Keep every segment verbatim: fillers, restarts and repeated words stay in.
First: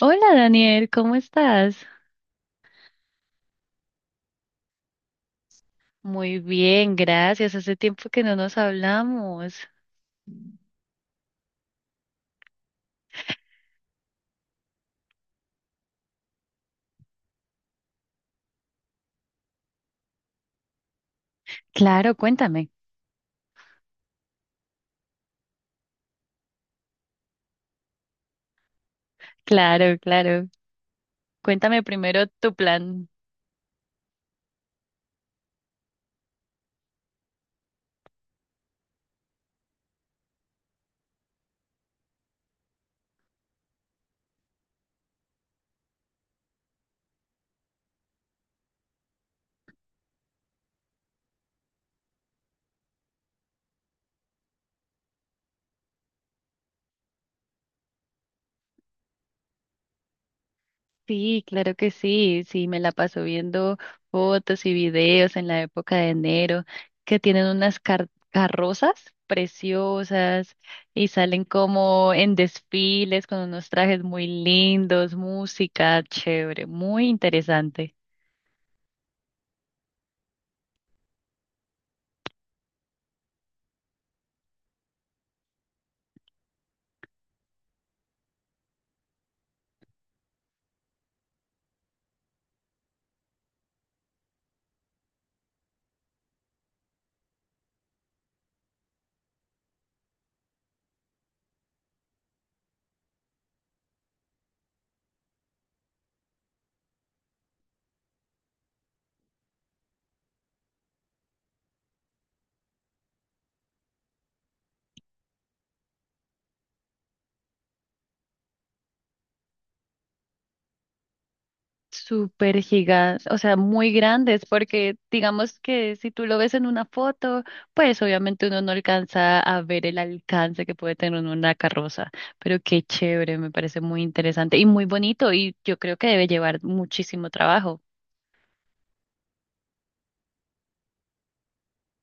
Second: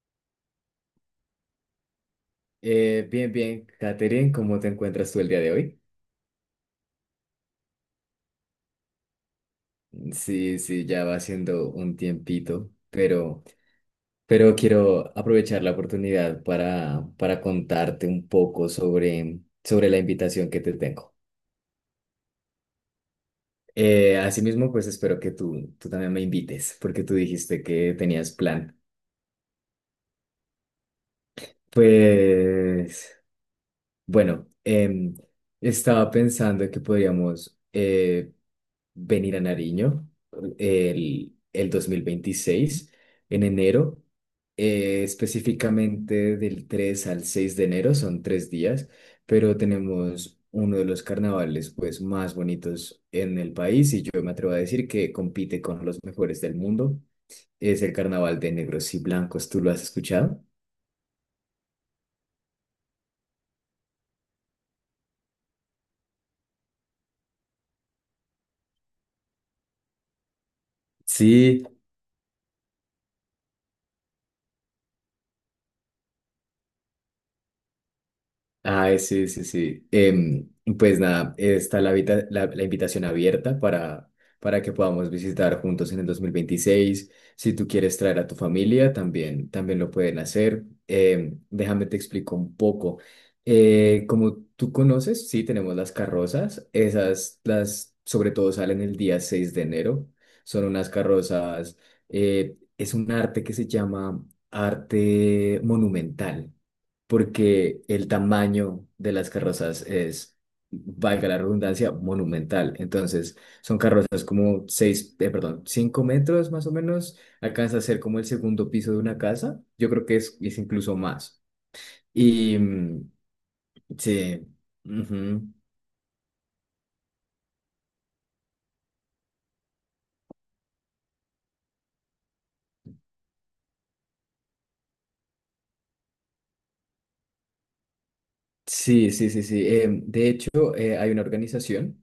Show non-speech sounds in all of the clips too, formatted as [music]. Hola Daniel, ¿cómo estás? Eh, bien, bien, Katherine, ¿cómo te encuentras tú el día de hoy? Muy bien, gracias. Hace tiempo que no nos hablamos. Sí, sí, ya va siendo un tiempito, pero, pero quiero aprovechar la oportunidad para, para contarte un poco sobre, sobre la invitación que te tengo. Claro, cuéntame. Eh, asimismo, pues espero que tú, tú también me invites, porque tú dijiste que tenías plan. Claro, claro. Cuéntame primero tu plan. Pues, bueno, em, estaba pensando que podríamos... eh, venir a Nariño el, el dos mil veintiséis en enero, eh, específicamente del tres al seis de enero, son tres días, pero tenemos uno de los carnavales pues más bonitos en el país y yo me atrevo a decir que compite con los mejores del mundo. Es el carnaval de negros y blancos, ¿tú lo has escuchado? Sí, claro que sí. Sí, me la paso viendo fotos y videos en la época de enero que tienen unas car- carrozas preciosas y salen Sí. como en desfiles con unos trajes muy lindos, música chévere, muy interesante. Ay, sí, sí, sí. Em, pues nada, está la, vita- la, la invitación abierta para, para que podamos visitar juntos en el dos mil veintiséis. Si tú quieres traer a tu familia, también, también lo pueden hacer. Em, déjame te explico un poco. Eh, como tú conoces, sí, tenemos las carrozas. Esas, las, sobre todo, salen el día seis de enero. Son unas carrozas, eh, es un arte que se llama arte monumental porque el tamaño de las carrozas es, valga la redundancia, monumental. Entonces, son carrozas como seis, eh, perdón, cinco metros más o menos, alcanza a ser como el segundo piso de una casa. Yo creo que es, es incluso más. Y Súper mm, gigas, o sea, muy grandes, sí, porque ujú. digamos que si tú lo ves en una foto, pues obviamente uno no alcanza a ver el alcance que puede tener una carroza, pero qué chévere, me parece muy interesante y muy bonito y yo creo que debe llevar muchísimo trabajo. Sí, sí, sí, sí. Em, de hecho, eh, hay una organización,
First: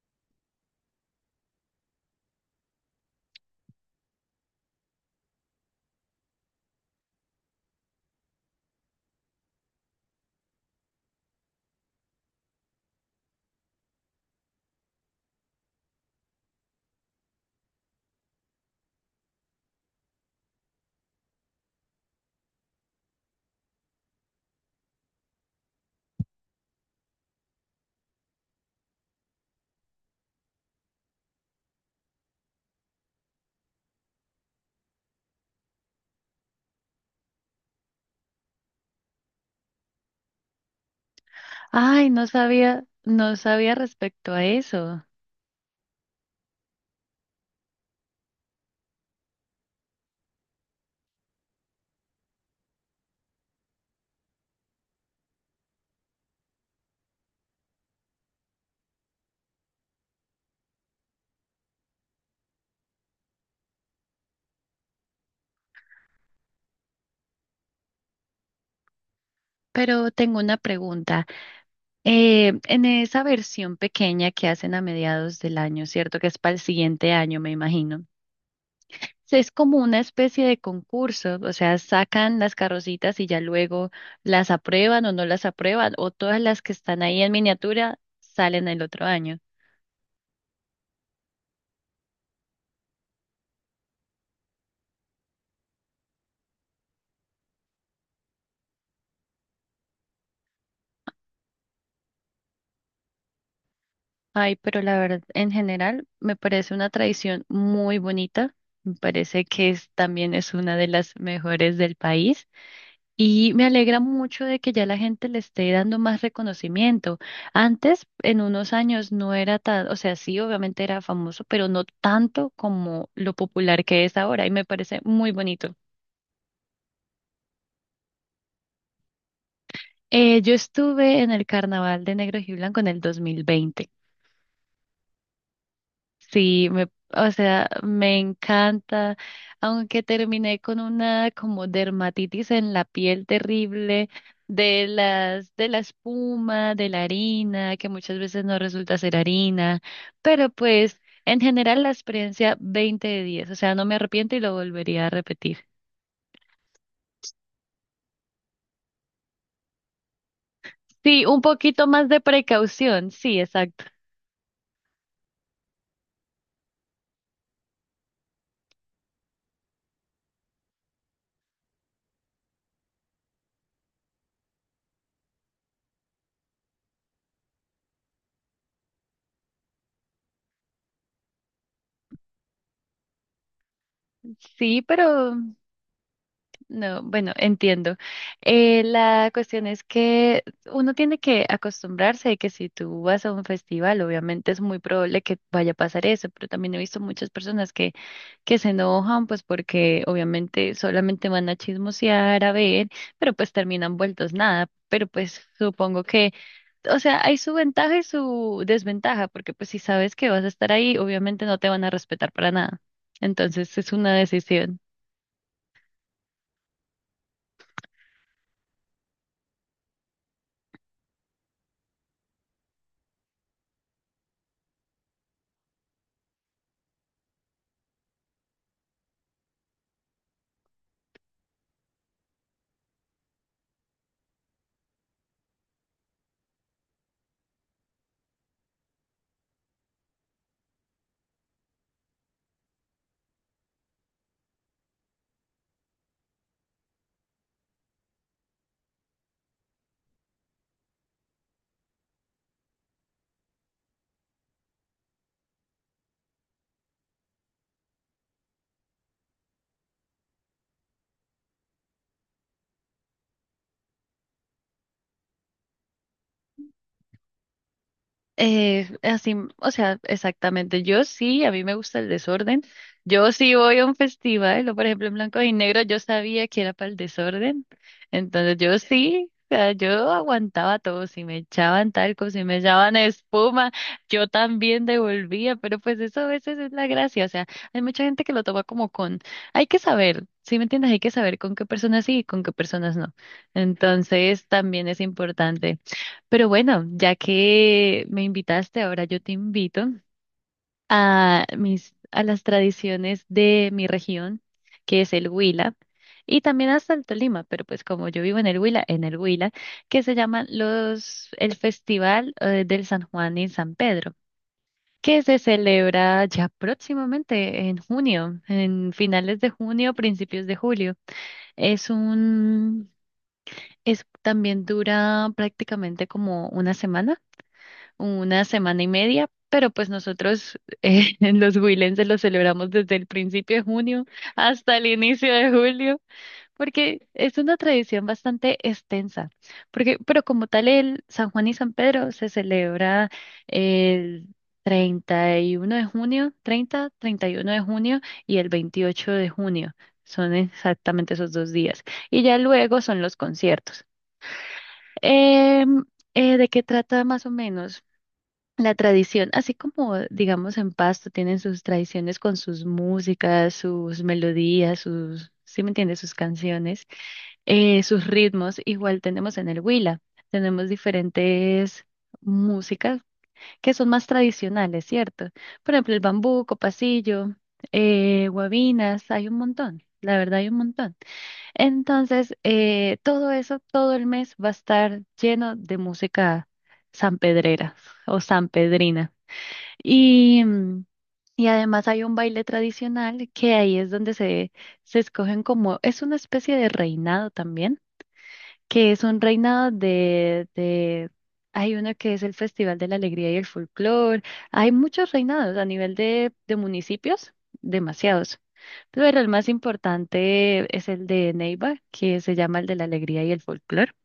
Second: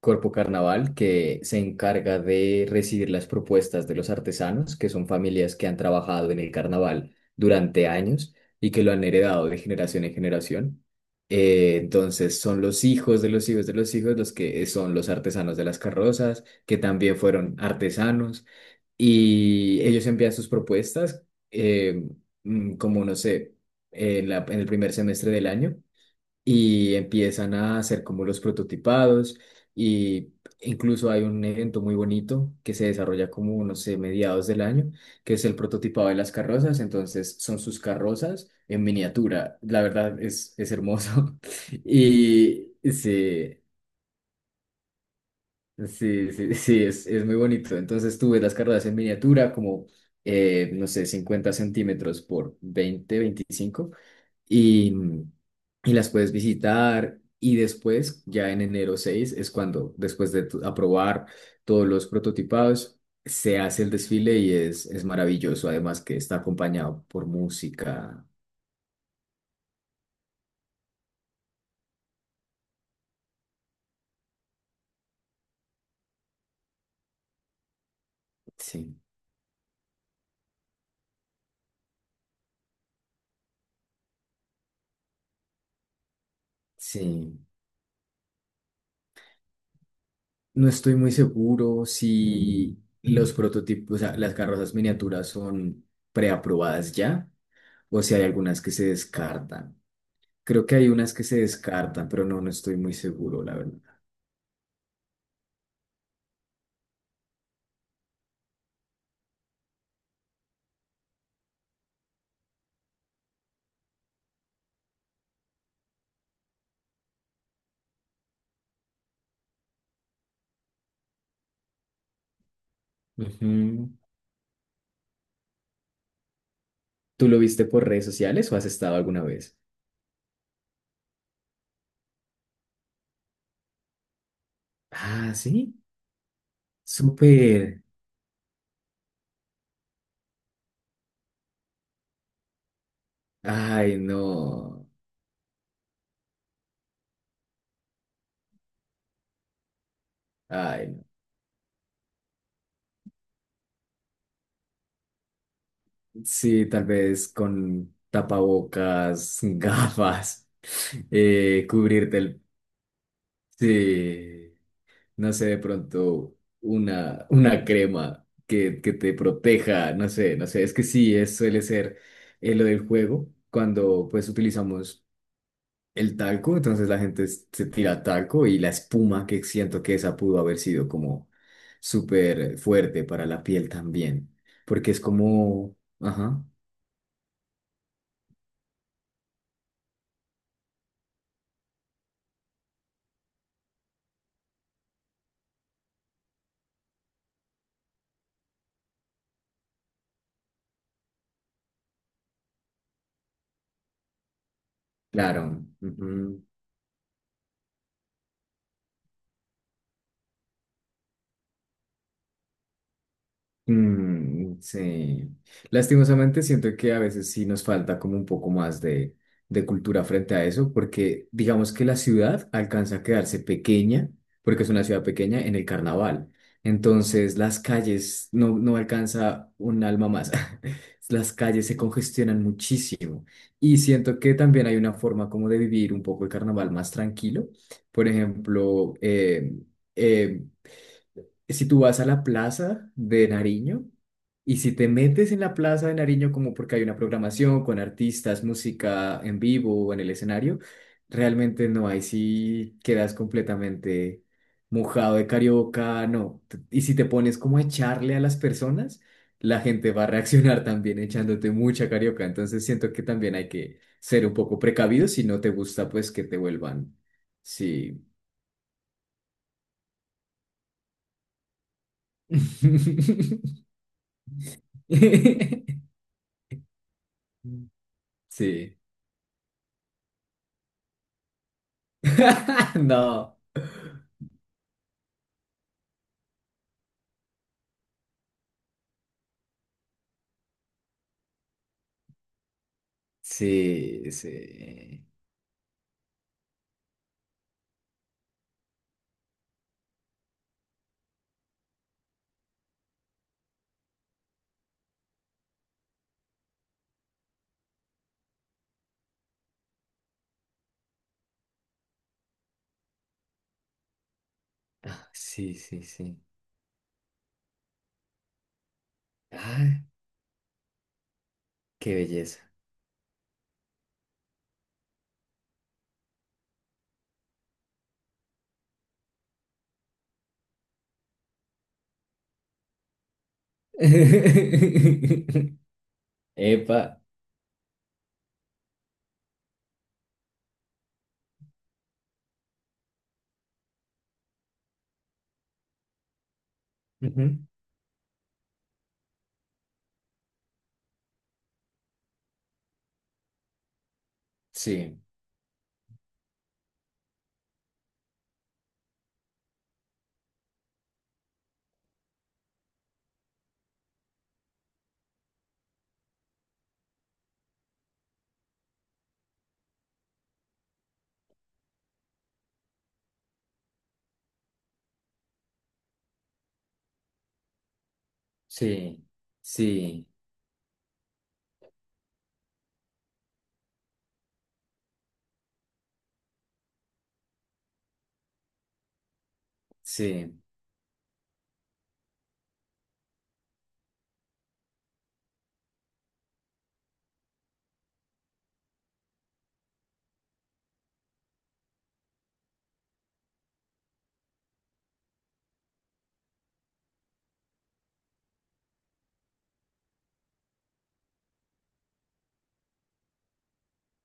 Corpo Carnaval, que se encarga de recibir las propuestas de los artesanos, que son familias que han trabajado en el carnaval durante años y que lo han heredado de generación en generación. Eh, entonces son los hijos de los hijos de los hijos los que son los artesanos de las carrozas, que también fueron artesanos, y ellos envían sus propuestas, eh, mm, como no sé, en la- en el primer semestre del año y empiezan a hacer como los prototipados y incluso hay un evento muy bonito que se desarrolla como, no sé, mediados del año, que es el prototipado de las carrozas, entonces son sus carrozas en miniatura, la verdad es, es hermoso [laughs] Ay, no y sabía, no sí, sabía respecto a eso. sí, sí, sí, es, es muy bonito, entonces tú ves las carrozas en miniatura como, eh, no sé, cincuenta centímetros por veinte veinticinco, y, y las puedes visitar. Y después, ya en enero seis es cuando, después de tu- aprobar todos los prototipados, se hace el desfile y es, es maravilloso. Además que está acompañado por música. Pero tengo una pregunta. Eh, en esa versión pequeña que hacen a mediados del año, ¿cierto? Que es para el siguiente año, me imagino. Sí, Sí, es como una especie de concurso, o sea, sacan las carrocitas y ya luego las aprueban o no las aprueban, o todas las que están ahí en sí. miniatura salen el otro año. No estoy muy seguro si los prototipos, o sea, las carrozas miniaturas son preaprobadas ya o si hay algunas que se descartan. Creo que hay unas que se descartan, pero no, no estoy muy seguro, la verdad. Ay, pero la verdad, en general, me parece una tradición muy bonita, me parece que es, también es una de las mejores del país. Y me alegra mucho de que ya la gente le esté dando más reconocimiento. Antes, en unos años, no era tan, o sea, sí, obviamente era famoso, pero no tanto como lo popular Ujú. que es ahora y me parece muy bonito. ¿Tú lo viste por redes sociales o has estado alguna vez? Eh, yo estuve en el Carnaval de Negro y Blanco en el dos mil veinte. Ah, sí, Sí, me, o sea, súper. me encanta, aunque terminé con una como dermatitis en la piel Ay, terrible de no. las de la espuma, de la harina, que muchas veces no resulta ser harina, pero Ay, pues no. en general la experiencia veinte de diez, o sea, no me arrepiento y lo volvería a repetir. Sí, tal vez con tapabocas, [laughs] gafas, Sí, un eh, poquito más cubrirte de el... precaución, sí, exacto. Sí, no sé, de pronto una, una crema que, que te proteja, no sé, no sé, es que sí, es, suele ser, eh, lo del juego cuando pues utilizamos... el talco, entonces la gente s- se tira talco y la espuma, que siento que esa pudo haber sido como súper fuerte para la piel también, Sí, porque es pero como, ajá, no, bueno, entiendo. Eh, la cuestión es que uno tiene que acostumbrarse de que si tú vas a un festival, obviamente es muy probable que vaya a pasar eso, pero también he visto muchas personas que, que se enojan, pues porque obviamente solamente van a chismosear, a ver, pero pues terminan vueltos nada. Pero pues claro, supongo que, ujú. o sea, hay su ventaja y su desventaja, porque pues si sabes que vas a estar ahí, obviamente no te van a respetar para nada. Entonces es una Mm, decisión. sí. Lastimosamente siento que a veces sí nos falta como un poco más de, de cultura frente a eso, porque digamos que la ciudad alcanza a quedarse pequeña, porque es una ciudad pequeña en el carnaval. Entonces las calles no, no alcanza un alma más. [laughs] Las calles se congestionan muchísimo. Y siento que también hay una forma como de vivir un poco el carnaval más tranquilo. Por ejemplo, em, em, si tú vas a la plaza de Nariño y si te metes en la plaza de Nariño como porque hay una programación con artistas, música en vivo o en el escenario, realmente no, ahí sí quedas completamente mojado de carioca, no. T- Y si te pones como a echarle a las personas, la gente va a reaccionar también echándote mucha carioca, entonces siento que también hay que ser un poco precavido si no te gusta pues que te vuelvan, sí. Eh, así, o sea, exactamente. Yo sí, a mí me gusta el desorden. Yo sí voy [laughs] a un festival, o por ejemplo en blanco y negro, yo [laughs] sabía que era para el desorden. Entonces yo Sí. sí, o sea, yo aguantaba todo. Si me echaban talco, si me [laughs] echaban No. espuma, yo también devolvía. Pero pues eso a veces es la gracia. O sea, hay mucha gente que lo toma como con, hay que saber, ¿sí me entiendes? Hay que saber con qué personas sí y con qué personas no. Sí, Entonces también es sí. importante. Pero bueno, ya que me invitaste, ahora yo te invito a mis, a las tradiciones de mi región, que es el Huila, y también hasta el Tolima, pero pues como yo vivo en el Huila, en el Huila, que se llaman los, el Festival eh, del San Juan y San Pedro, Ah, que se sí, sí, sí. celebra ya próximamente en junio, en finales de Ah, junio, principios de julio. Es qué belleza. un, es, también dura prácticamente como una semana una semana y media, pero pues nosotros eh, [laughs] en los Huilenses lo celebramos desde el principio de junio hasta el inicio de [laughs] julio, Epa. porque es una tradición bastante extensa, porque, pero como tal el San Juan y San Pedro se celebra el treinta y uno de junio, treinta, Ujú. treinta y uno de junio y el veintiocho de junio. Son exactamente esos dos días. Y ya luego son los conciertos. Sí, Em, eh, ¿De qué trata más o menos? La tradición, así como digamos en Pasto tienen sus tradiciones con sus músicas, sus melodías, sus, ¿sí me entiendes? Sus canciones, eh, sus ritmos, igual tenemos en el Huila, tenemos diferentes músicas que son más tradicionales, ¿cierto? Por ejemplo, el bambuco, pasillo, eh, sí, guabinas, hay un montón, sí, la verdad hay un montón. Entonces, eh, todo eso, todo el mes va a estar lleno de música sanpedrera o sanpedrina. sí, Y, mm, y además hay un baile tradicional que ahí es donde se, se escogen como, es una especie de reinado también, que es un reinado de, de, hay uno que es el Festival de la Alegría y el Folclor, hay muchos reinados a nivel de, de municipios, demasiados, pero el más importante es el de Neiva, que se llama el de la Alegría y el Folclor.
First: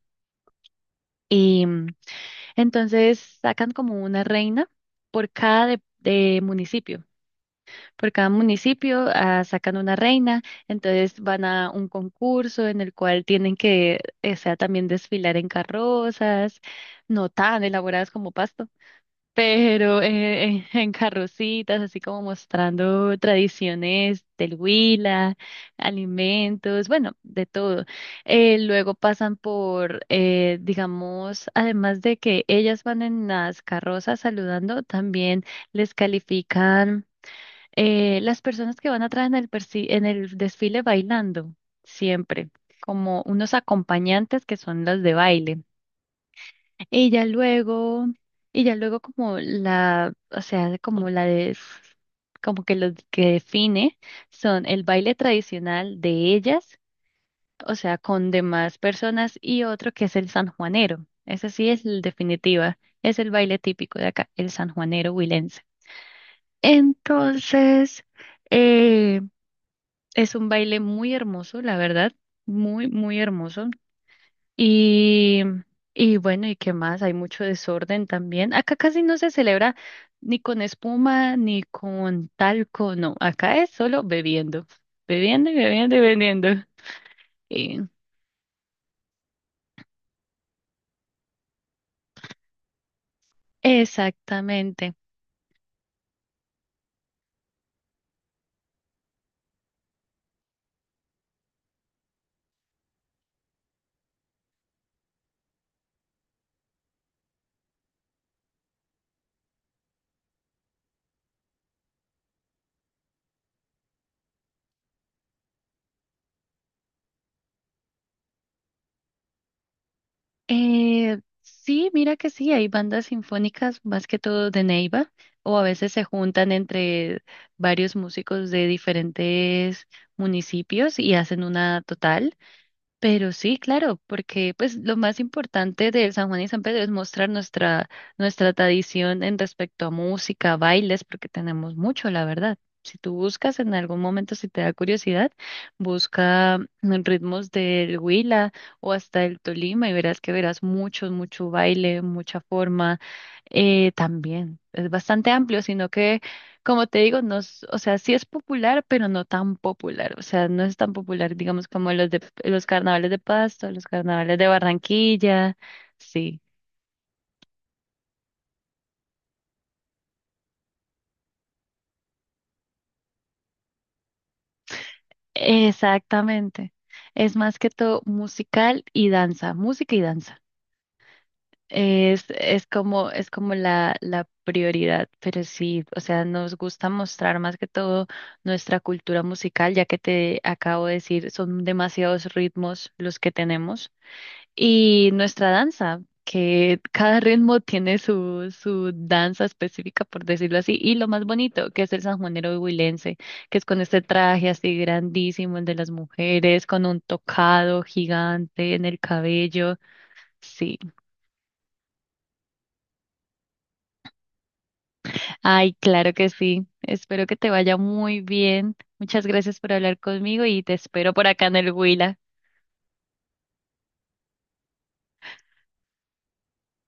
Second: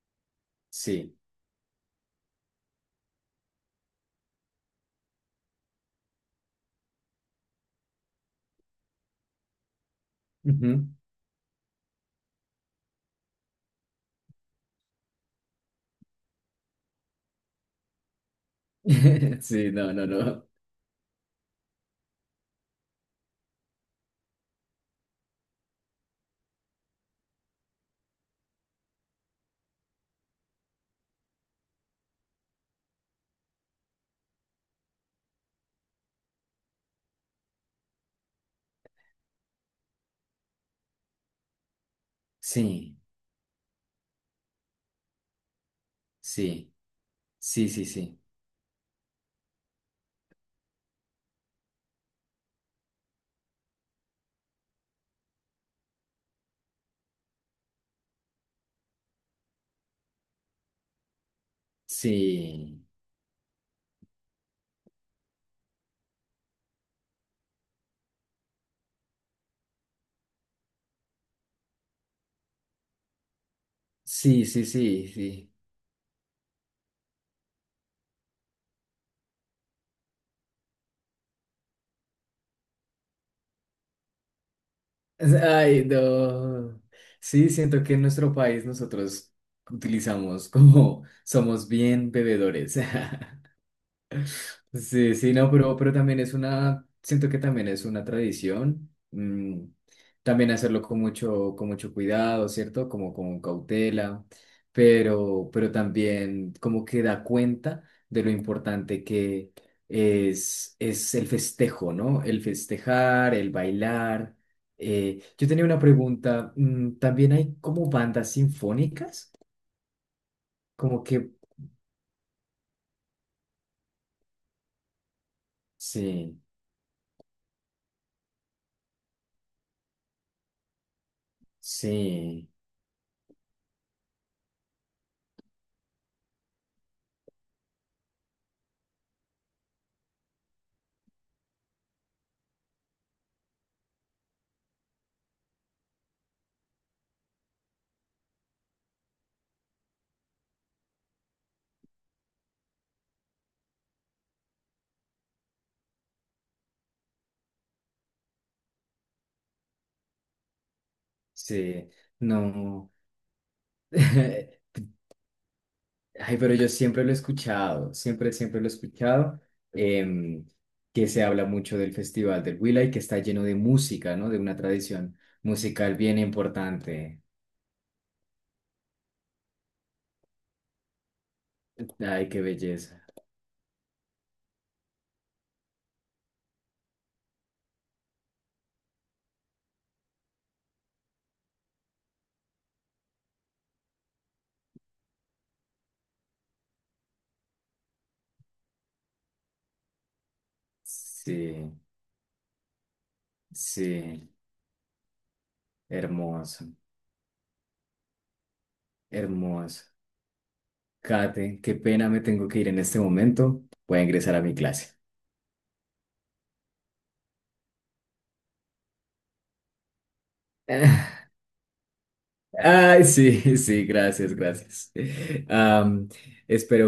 sí. Y mm, entonces sacan como una reina por cada de de municipio. Por cada municipio ah, sacan una reina, Ujú. entonces van a un concurso en el cual tienen que, eh, o sea, también desfilar en carrozas, no tan elaboradas como Pasto, [laughs] Sí, no, pero [laughs] no, eh, no. en, en carrocitas, así como mostrando tradiciones del Huila, alimentos, bueno, de todo. Eh, luego pasan por, eh, digamos, además de que ellas van en las carrozas saludando, también les califican eh, las personas que van atrás en el, persi- en el desfile bailando, siempre, Sí, como unos acompañantes que son las de baile. sí, Y ya sí, sí, luego, sí. y ya luego como la, o sea, como la de, como que lo que define son el baile tradicional de ellas, o sea, con demás personas y otro que es el sanjuanero. Ese sí es el definitiva, Sí, es el baile típico de acá, el sanjuanero huilense. Entonces, eh, es un baile muy hermoso, la verdad, muy, muy hermoso. sí, sí, sí, Y, sí. y bueno, ¿y qué más? Hay mucho desorden también. Acá casi no se celebra ni con espuma, ni con talco, no. Acá es solo bebiendo, bebiendo y Ay, bebiendo y bebiendo. [laughs] no. Sí, Y- siento que en nuestro país nosotros utilizamos como [laughs] somos bien bebedores. [laughs] exactamente. Sí, sí, no, pero, pero también es una, siento que también es una tradición, mm, también hacerlo con mucho, con mucho cuidado, ¿cierto? Como con cautela, pero, pero también como que da cuenta de lo importante que es, es el festejo, ¿no? El festejar, el bailar. Eh, yo tenía una pregunta, mm, ¿también hay como bandas sinfónicas? Como que, Eh, sí, mira que sí, hay bandas sinfónicas más que todo de Neiva, o a veces se sí, juntan entre varios músicos de diferentes municipios y hacen una total. sí, Pero sí, claro, porque pues lo más importante del San Juan y San Pedro es mostrar nuestra, nuestra tradición en respecto a música, bailes, porque tenemos mucho, la verdad. Si tú buscas en algún momento, si te da curiosidad, busca mm, ritmos del Huila o hasta el Tolima y verás que verás mucho, mucho baile, mucha forma. Eh, también es bastante amplio, sino que, como te digo, no, es- o sea, sí es popular, pero no tan popular. O sea, no es tan popular, digamos, sí, como los de los no. carnavales de Pasto, los carnavales de [laughs] Ay, Barranquilla. Sí, pero yo siempre lo he escuchado, siempre, siempre lo he escuchado, em, que se habla mucho del Festival del Huila y que está lleno de música, ¿no? De una tradición musical bien exactamente. importante. Es más que todo musical y danza, música y danza. Es, Ay, qué es belleza. como, es como la, la prioridad, pero sí, o sea, nos gusta mostrar más que todo nuestra cultura musical, ya que te acabo de decir, son demasiados ritmos los que tenemos, y nuestra danza, que cada ritmo tiene su, su danza específica, por decirlo así, y lo más bonito, Sí, que es el sanjuanero huilense, que es con este sí, traje así grandísimo, el de las mujeres, hermoso, con un tocado gigante en el cabello, hermoso. sí. Kate, qué pena, me tengo que ir en este momento. Voy a ingresar a mi clase. Ay, claro que sí. Espero que te vaya muy bien. Muchas gracias por hablar conmigo y te espero [laughs] por acá en el Huila. Ay, sí, sí, gracias, gracias. Am, espero